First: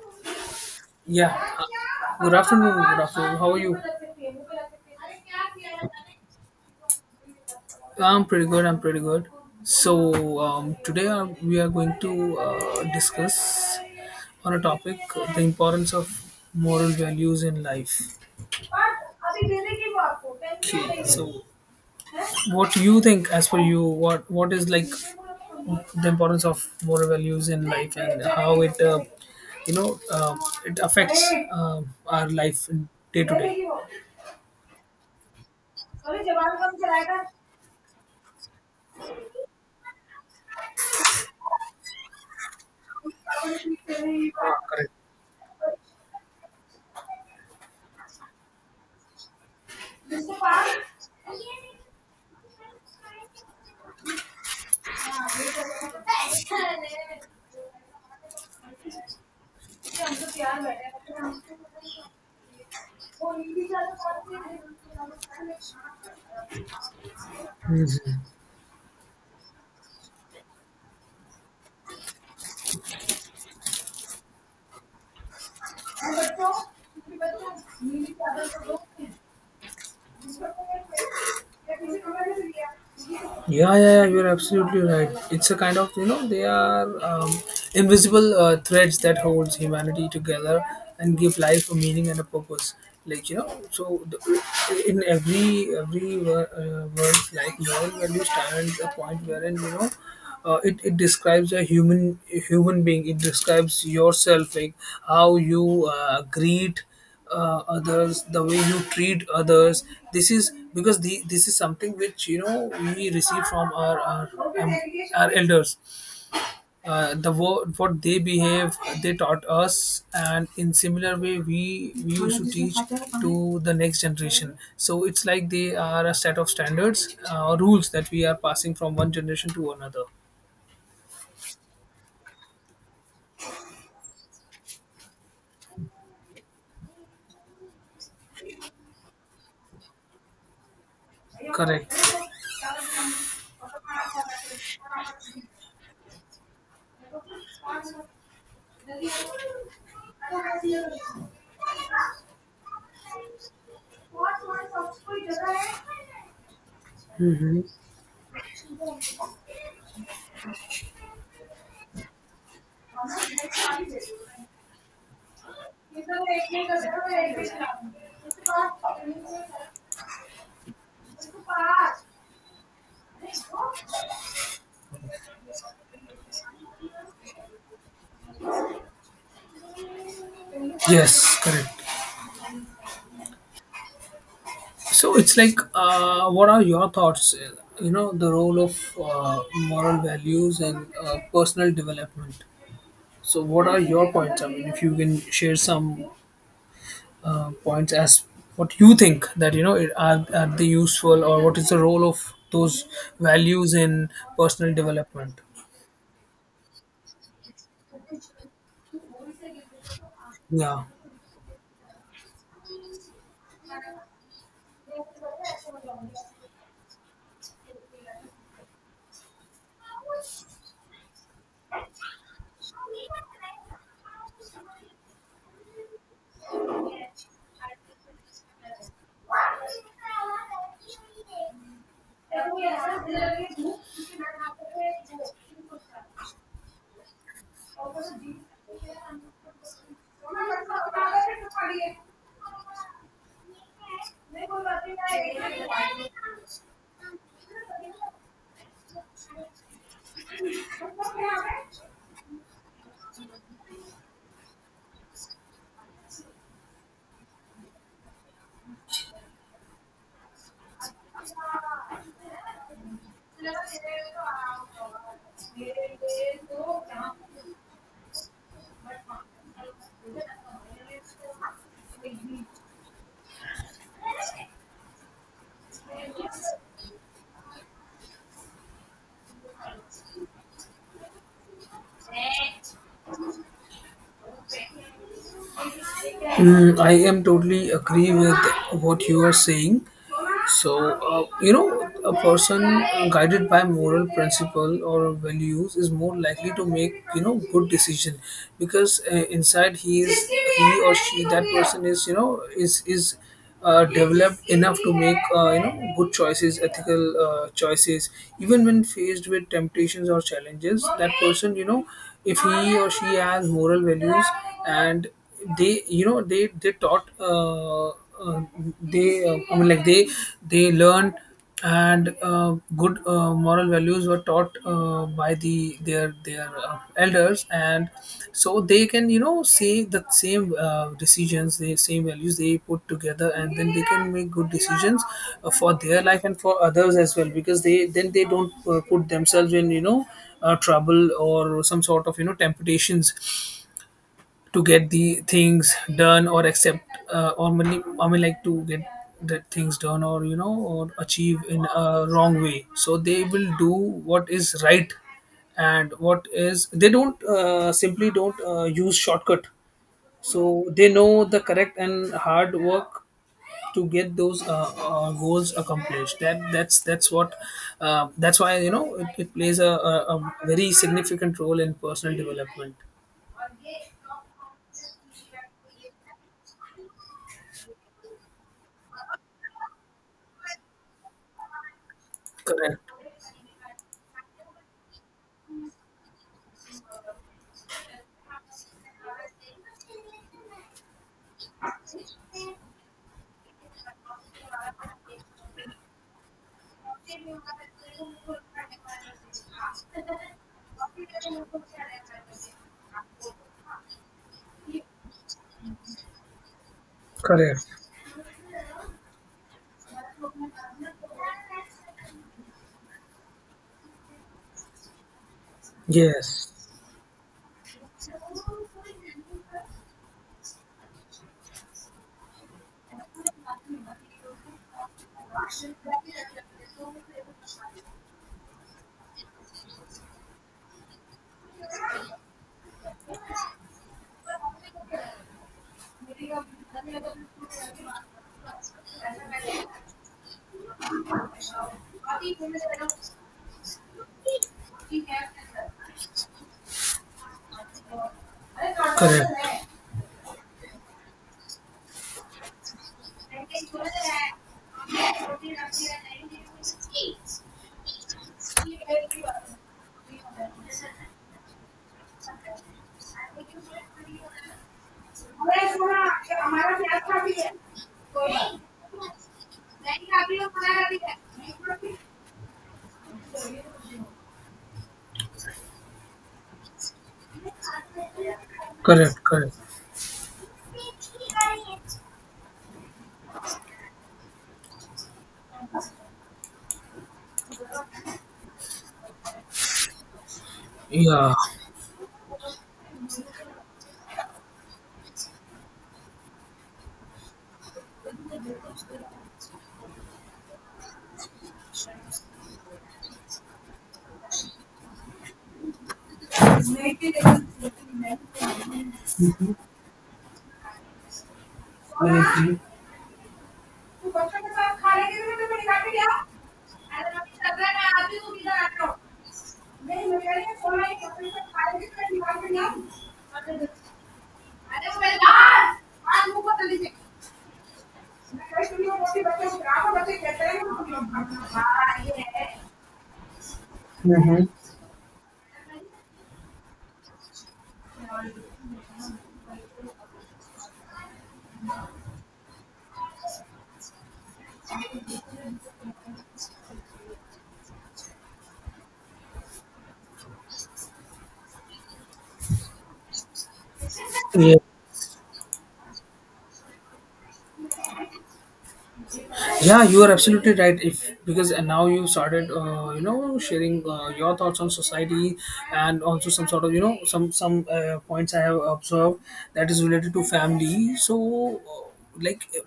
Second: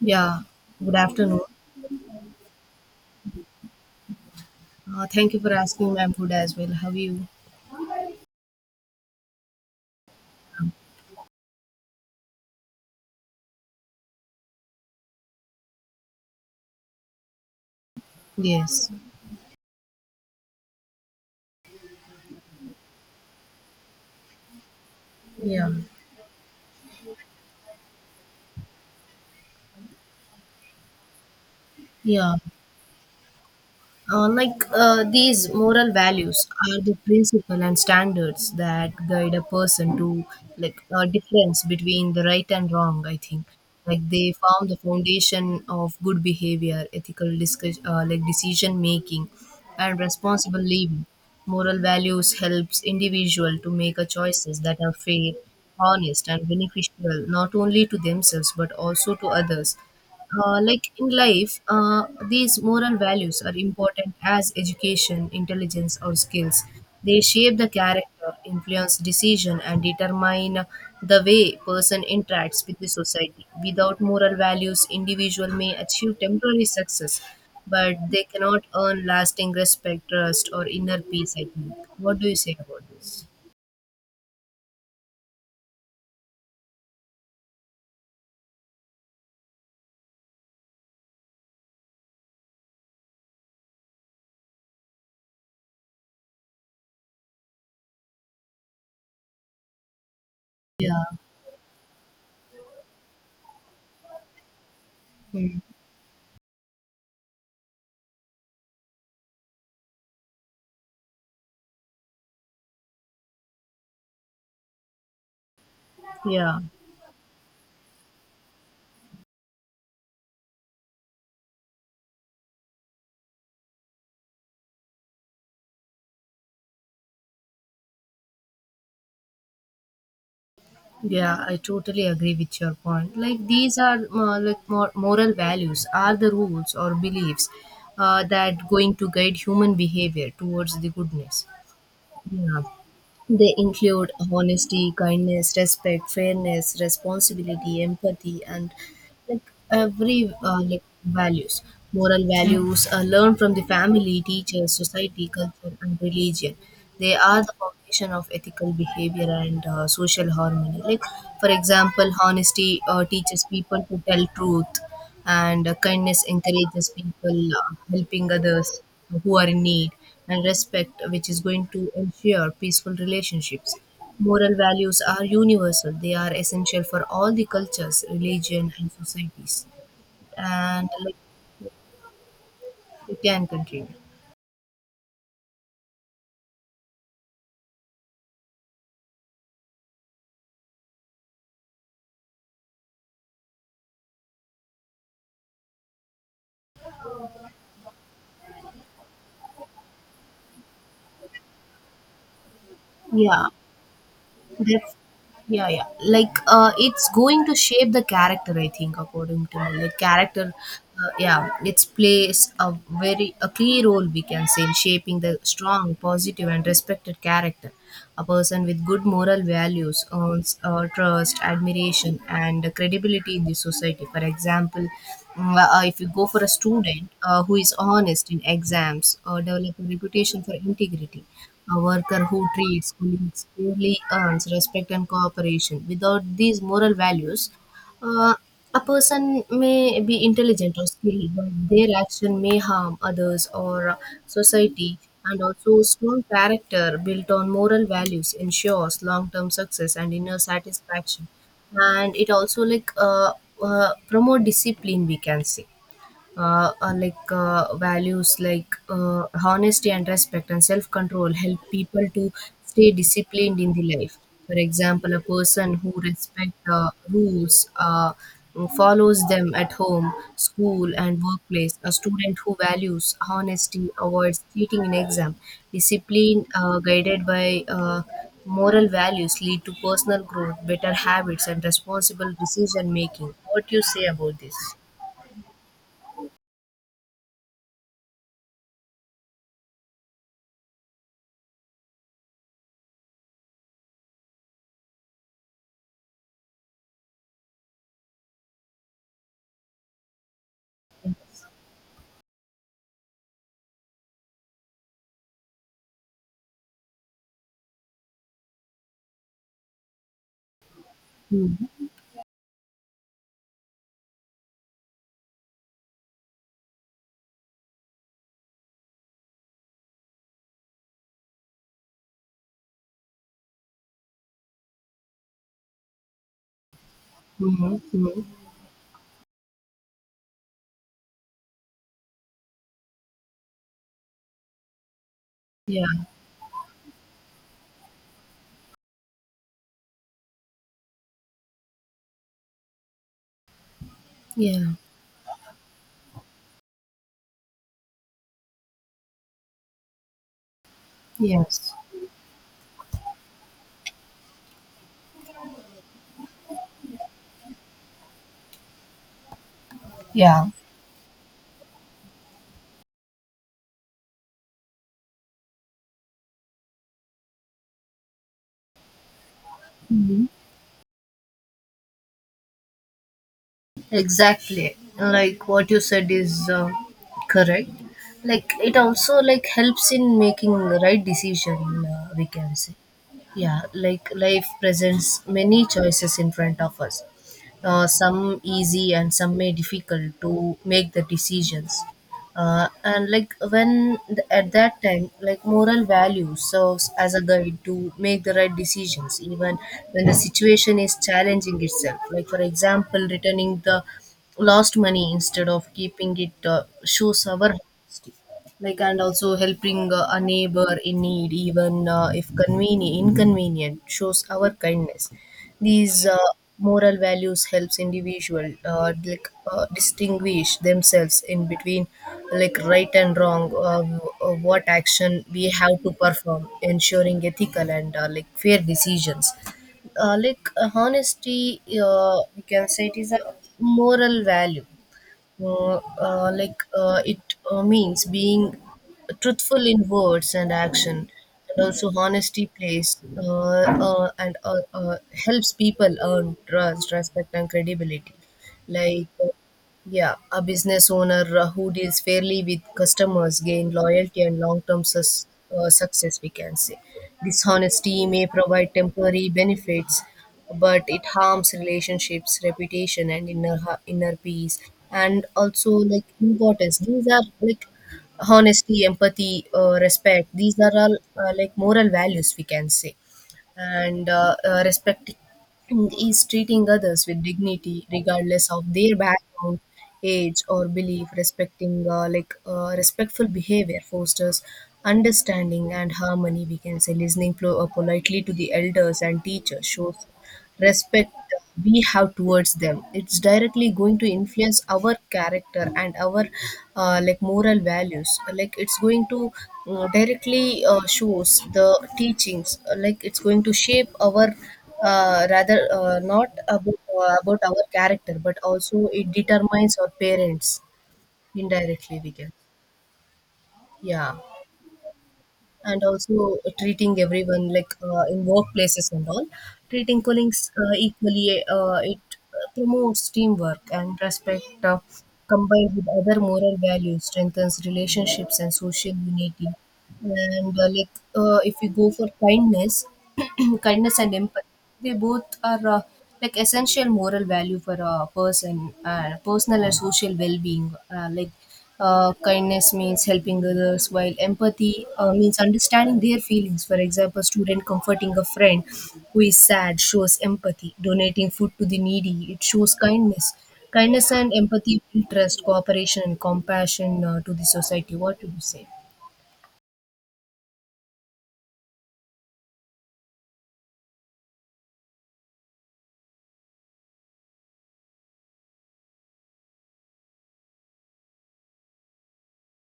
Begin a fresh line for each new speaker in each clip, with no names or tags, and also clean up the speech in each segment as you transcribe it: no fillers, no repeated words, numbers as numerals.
Yeah, good
Yeah.
afternoon.
Good afternoon. Good afternoon. How are you?
Thank you for asking. I'm good as well. How are you?
I'm pretty good. I'm pretty good. So today we are going to discuss on a topic, the importance of moral values in life.
Yes.
Okay. So what you think, as per you, what is like
Yeah.
the importance of moral values in life and how it you know uh, it affects uh, our
Yeah.
life in day to day.
These moral values are the principle and standards that guide a person to, like, a difference between the right and wrong, I think. Like, they
Ah,
form the
correct.
foundation of good behavior, ethical decision making and responsible living. Moral values helps individual to make a choices that are fair, honest and beneficial not only to themselves but also to others. Like in life, these moral values are important as education, intelligence, or skills. They shape the
Mhm.
character, influence decision, and determine the way person interacts with the society. Without moral values, individual may achieve temporary success, but they cannot earn lasting respect, trust, or inner peace. I think. What do you say about this?
Yeah, yeah, yeah, you're absolutely right. It's a kind of, you know, they are invisible threads that holds humanity together and give life a meaning and a purpose. Like, you know, in every world's life, moral value stands a point wherein, you know, it
Yeah.
describes a human, a human being. It describes yourself, like how
Mm.
you greet others, the way you treat others. This is because this is something which, you know, we receive from our, um, our elders.
Yeah.
What they behave, they taught us, and in similar way we used to teach to the next generation. So it's like they are a set of standards or rules that we are passing from one generation to another.
Yeah, I totally agree with your point. Like, these are, moral values are the rules or beliefs that going to guide human behavior towards the goodness.
Correct.
Yeah. They include honesty, kindness, respect, fairness, responsibility, empathy, and, like, every like values, moral values are learned from the family, teachers, society, culture, and religion. They are the foundation of ethical behavior and social harmony. Like, for example, honesty teaches people to tell truth, and kindness encourages people helping others who are in need, and respect which is going to ensure peaceful relationships. Moral values are universal, they are essential for all the cultures, religion and societies. And, like,
Yes, correct.
you can continue.
So it's like, what are your thoughts? You know, the role of uh, moral values and personal development. So, what are your points? I mean, if you can share some points as what you think, that you know, are they useful, or what is the role of those
Yeah.
values in personal
That's,
development?
yeah, yeah. It's going to shape the character. I think, according to me, like, character,
Yeah.
yeah, it's plays a very a key role, we can say, in shaping the strong, positive, and respected character. A person with good moral values earns trust, admiration, and credibility in the society. For example, if you go for a student who is honest in exams, develop a reputation for integrity. A worker who treats colleagues fairly earns respect and cooperation. Without these moral values, uh, a person may be intelligent or skilled, but their action may harm others or society. And also, strong character built on moral values ensures long-term success and inner satisfaction. And it also promote discipline, we can say. Values like honesty and respect and self control help people to stay disciplined in the life. For example, a person who respect rules follows them at home, school, and workplace. A student who values honesty avoids cheating in exam. Discipline guided by moral values lead to personal growth, better habits, and responsible decision making. What do you say about this?
Mm, I am totally agree with what you are saying. So, you know, a person guided by moral principle or values is more likely to make, you know, good decision, because inside he is, he or she, that person is, you know, is developed enough to make, you know, good choices, ethical choices, even when faced with temptations or challenges. That person,
Hmm.
you know, if he or she has moral values, and they, you know, they taught, they I mean, like they learn, and good moral values were taught by the their elders,
Mhm,
and
mhm.
so they can, you know, say the same decisions, the same values, they put together, and then they can make good decisions for their
Yeah,
life and for others as well, because they, then they don't put themselves in, you know, trouble or some sort of, you know, temptations to
yeah,
get the things done or accept or many, I mean, like to get the things done or, you know, or achieve in
yes,
a wrong way. So they will do what is right and what is, they don't simply don't use shortcut.
yeah.
So they know the correct and hard work to get those goals accomplished. That's what, that's why, you know, it plays a, a,
Mhm.
a very significant role in personal development.
Exactly. Like, what you said is, correct. Like, it also, like, helps in making the right decision. We can say,
Correct.
yeah. Like, life presents many choices in front of us. Some easy and some may difficult to make the decisions. And, like, when at that time, like, moral value serves as a guide to make the right decisions even when the situation is challenging itself. Like, for example, returning the lost money instead of keeping it shows our,
Correct.
like, and also helping a neighbor in need even if convenient inconvenient shows our kindness. These
Yes.
moral values helps individual, distinguish themselves in between, like, right and wrong. What action we have to perform, ensuring ethical and, fair decisions. Honesty, you can say, it is a moral value. It means being truthful in words and action. And also, honesty plays and helps people earn trust, respect and credibility. like uh,
Correct.
yeah, a business owner who deals fairly with customers gain loyalty and long-term success, we can say. Dishonesty may provide temporary benefits, but it harms relationships, reputation, and inner peace. And also, like, importance. These are, like, honesty, empathy, respect. These are all, moral values, we can say. And respecting is treating others with dignity regardless of their
Correct. Correct.
background, age or belief. Respecting like Respectful behavior fosters understanding and harmony, we can say. Listening politely to the elders and teachers shows respect
Yeah.
we have towards them. It's directly going to influence our character and our, moral values. Like, it's going to, mm, directly shows the teachings. It's going to shape our, rather not about, about our character, but also it determines our parents indirectly, we can.
Mm-hmm.
Yeah. And also treating everyone, like, in workplaces and all, treating colleagues equally, it promotes teamwork and respect. Combined with other moral values, strengthens relationships and social unity. And like If you go for kindness, kindness and
Mm-hmm.
empathy, they both are, essential moral value for a person, personal and social well-being. Kindness means helping others, while empathy means understanding their feelings. For example, student comforting a friend who is sad shows empathy. Donating food to the needy, it shows kindness. Kindness and
Yeah.
empathy build trust, cooperation and compassion to the society. What do you say?
Yeah, you are absolutely right. If, because, and now you started, you know, sharing your thoughts on society, and also some sort of, you know, some points I have observed that is related to family. So, like, uh,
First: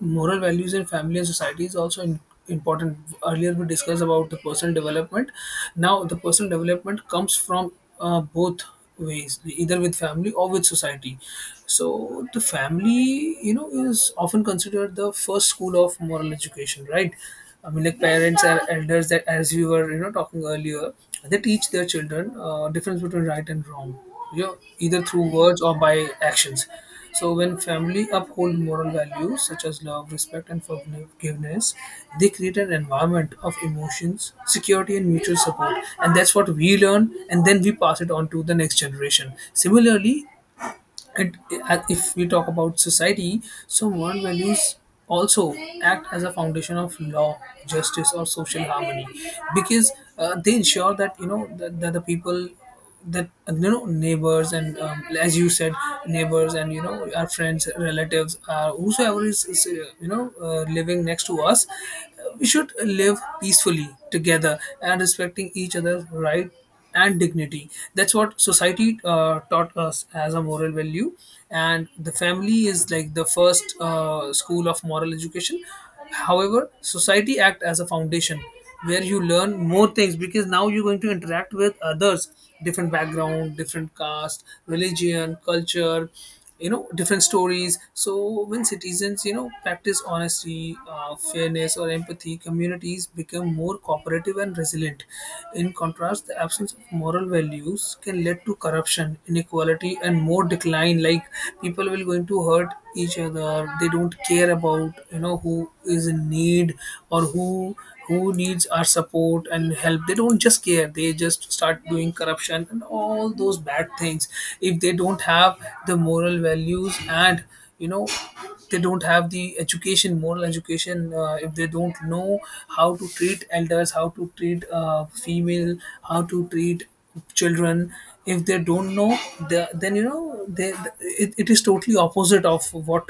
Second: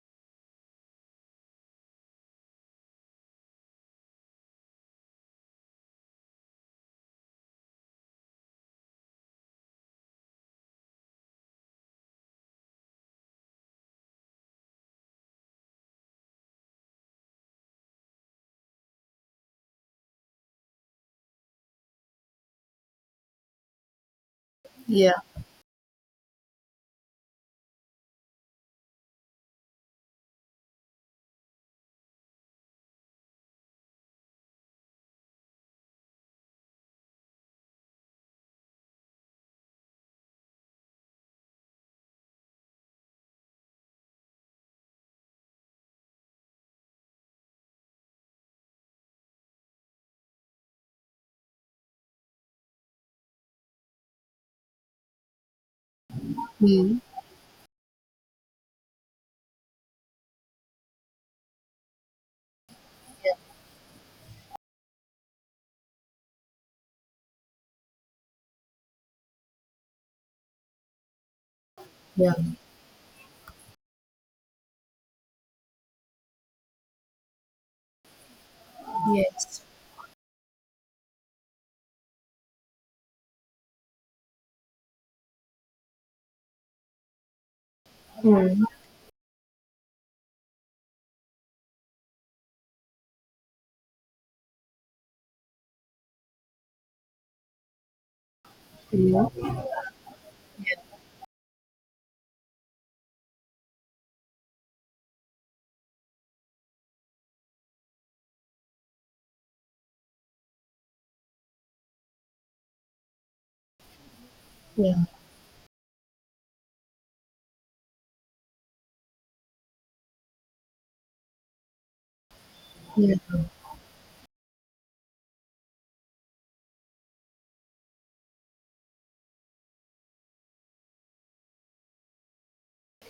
moral values in family and society is also in, important. Earlier we discussed about the personal development. Now the personal development comes from both ways, either with family or with society. So the family, you know, is often considered the first school of moral education, right? I mean, like, parents are elders that, as we were, you know, talking earlier, they teach their children difference between right and wrong, you know, either
Yeah.
through words or by actions. So when family uphold moral values such as love, respect, and forgiveness, they create an environment of emotions, security, and mutual support. And that's what we learn, and then we pass it on to the next generation. Similarly, and if we talk about society, so moral values also act as a foundation of law, justice, or social harmony, because they ensure that, you know, that the people, that, you know, neighbors and as you said, neighbors and, you
Mm.
know, our friends, relatives, whosoever is, you know, living next to us, we should live peacefully together and respecting each other's right and dignity. That's what society taught us as a moral value, and the
Yeah.
family is like the first school of moral education. However, society act as a foundation where you learn
Yes.
more things, because now you're going to interact with others, different background, different caste, religion, culture, you know, different stories. So when
Mm.
citizens, you know, practice honesty, fairness, or empathy, communities become more cooperative and resilient. In contrast, the absence of moral values can lead to corruption,
Yeah.
inequality, and more decline. Like, people will going to hurt each other. They don't care about, you know, who is in need, or who needs our support and help. They don't just care. They just start doing corruption and all those bad things if they
Yeah.
don't have the moral values. And, you know, they don't have the education, moral education. If they don't know how to
Yeah.
treat elders, how to treat female, how to treat children, if they don't know the, then, you know, they, it is totally opposite of what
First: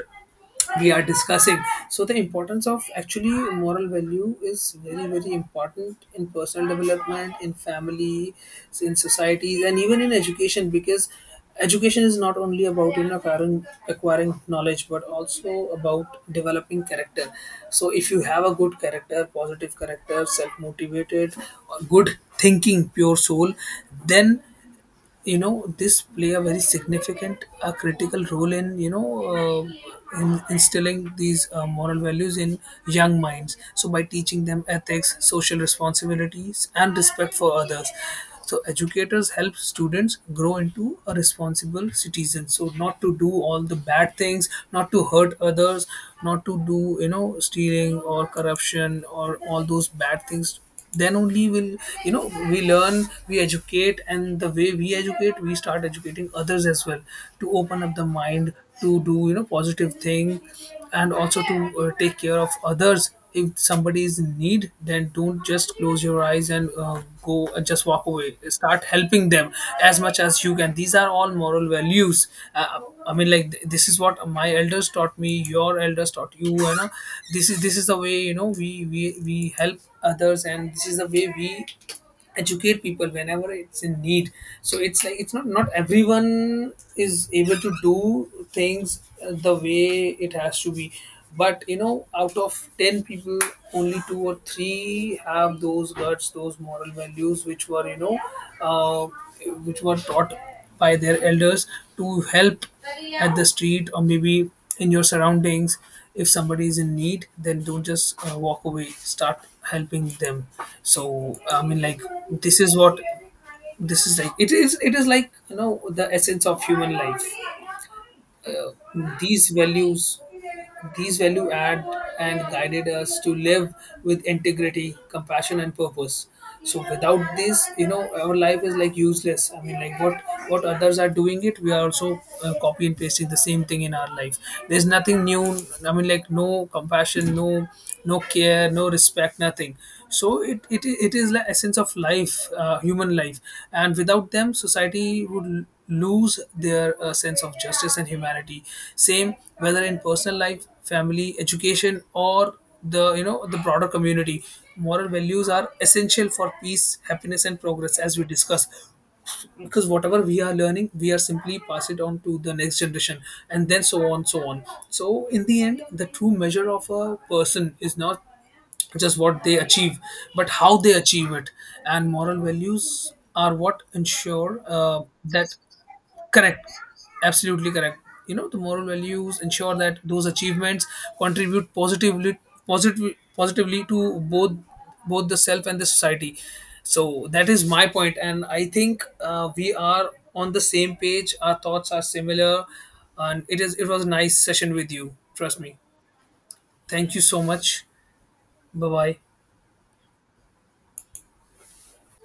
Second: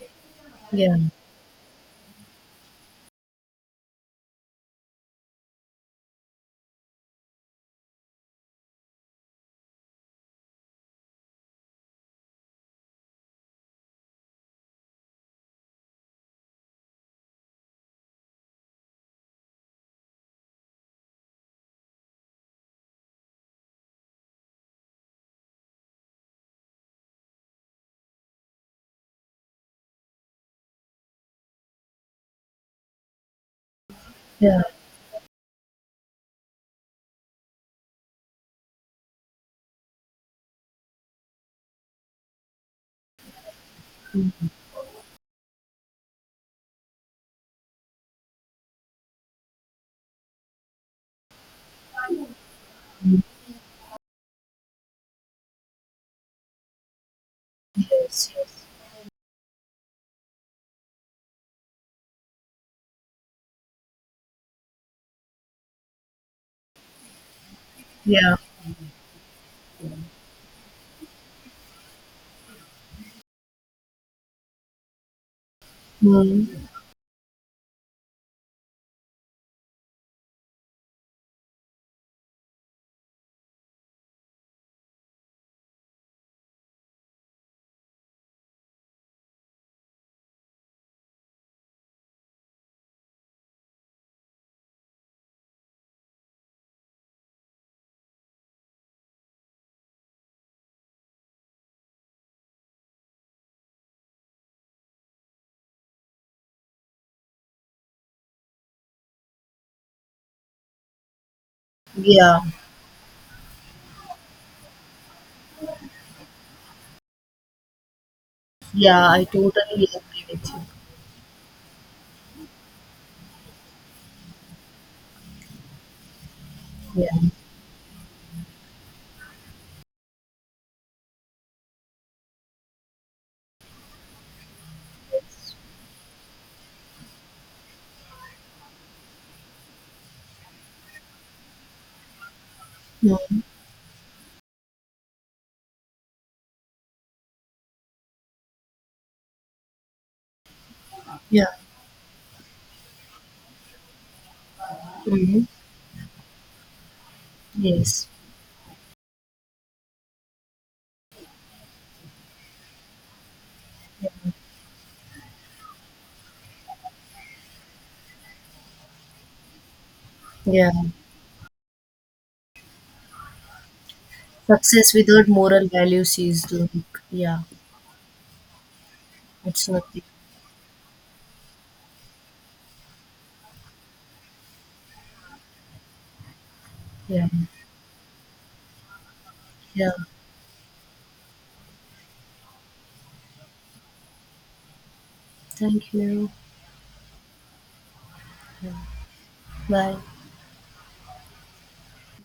we
Yeah.
are discussing. So the importance of actually moral value is very, very important in personal development, in family, in societies, and even in education, because education is not only about, you know, acquiring knowledge, but also about developing character. So if you have a good character, positive character, self motivated, good thinking, pure soul, then, you know, this play a very significant critical role in, you know, in instilling these moral values in young minds. So by teaching
Yeah.
them ethics, social responsibilities, and respect for others, so educators help students grow into a responsible citizen, so not to do all the bad things, not to hurt others, not to do, you know, stealing or corruption or all those bad things. Then only will, you know, we learn, we educate, and the way we educate, we start educating others as well, to open up the
Yes.
mind
Yes.
to do, you know, positive thing, and also to take care of others. If somebody is in need, then don't just close your eyes and go and just walk away.
Yeah.
Start helping them as much as you can. These are all moral values. I mean, like, this is what my elders taught me. Your elders taught
Mm.
you. You know, this is the way, you know, we help others, and this is the way we educate people whenever it's in need. So it's like, it's not everyone is able to do things the way it has to be. But you know, out of ten people, only two or three have those guts, those moral values, which were, you know, uh, which were taught by their elders to help at the street, or maybe in your surroundings. If somebody is in need, then don't just walk away. Start helping them. So I mean, like,
Yeah.
this is what this is like, it is like, you know, the essence of human life. uh,
Yeah, I
these
totally
values,
agree with you.
these value add and guided us to live with integrity, compassion, and purpose. So
Yeah.
without this, you know, our life is like useless. I mean, like, what others are doing it, we are also copy and pasting the same thing in our life. There's nothing new. I mean, like, no compassion, no, no care, no respect, nothing. So it is the essence of life, human life,
Mm.
and without them society would lose their sense of justice and humanity, same whether in personal life, family,
Yeah.
education, or the, you know, the broader community. Moral
Mm.
values are essential for peace, happiness, and progress,
Yes.
as we discussed, because whatever we are learning, we are simply pass it on to the next generation, and then so on, so on. So in the end, the true measure of a person is not just what they achieve, but
Yeah.
how they achieve it, and moral values are what ensure
Success without
that.
moral values is
Correct.
like, yeah,
Absolutely correct. You know, the moral values
it's
ensure that
nothing.
those achievements contribute positively, positively to both, both the self and the society. So
Yeah.
that is my point, and I think we
Yeah.
are on the same page. Our thoughts are similar, and it was a nice session with you. Trust me.
Thank you.
Thank you so much. Bye bye.
Bye.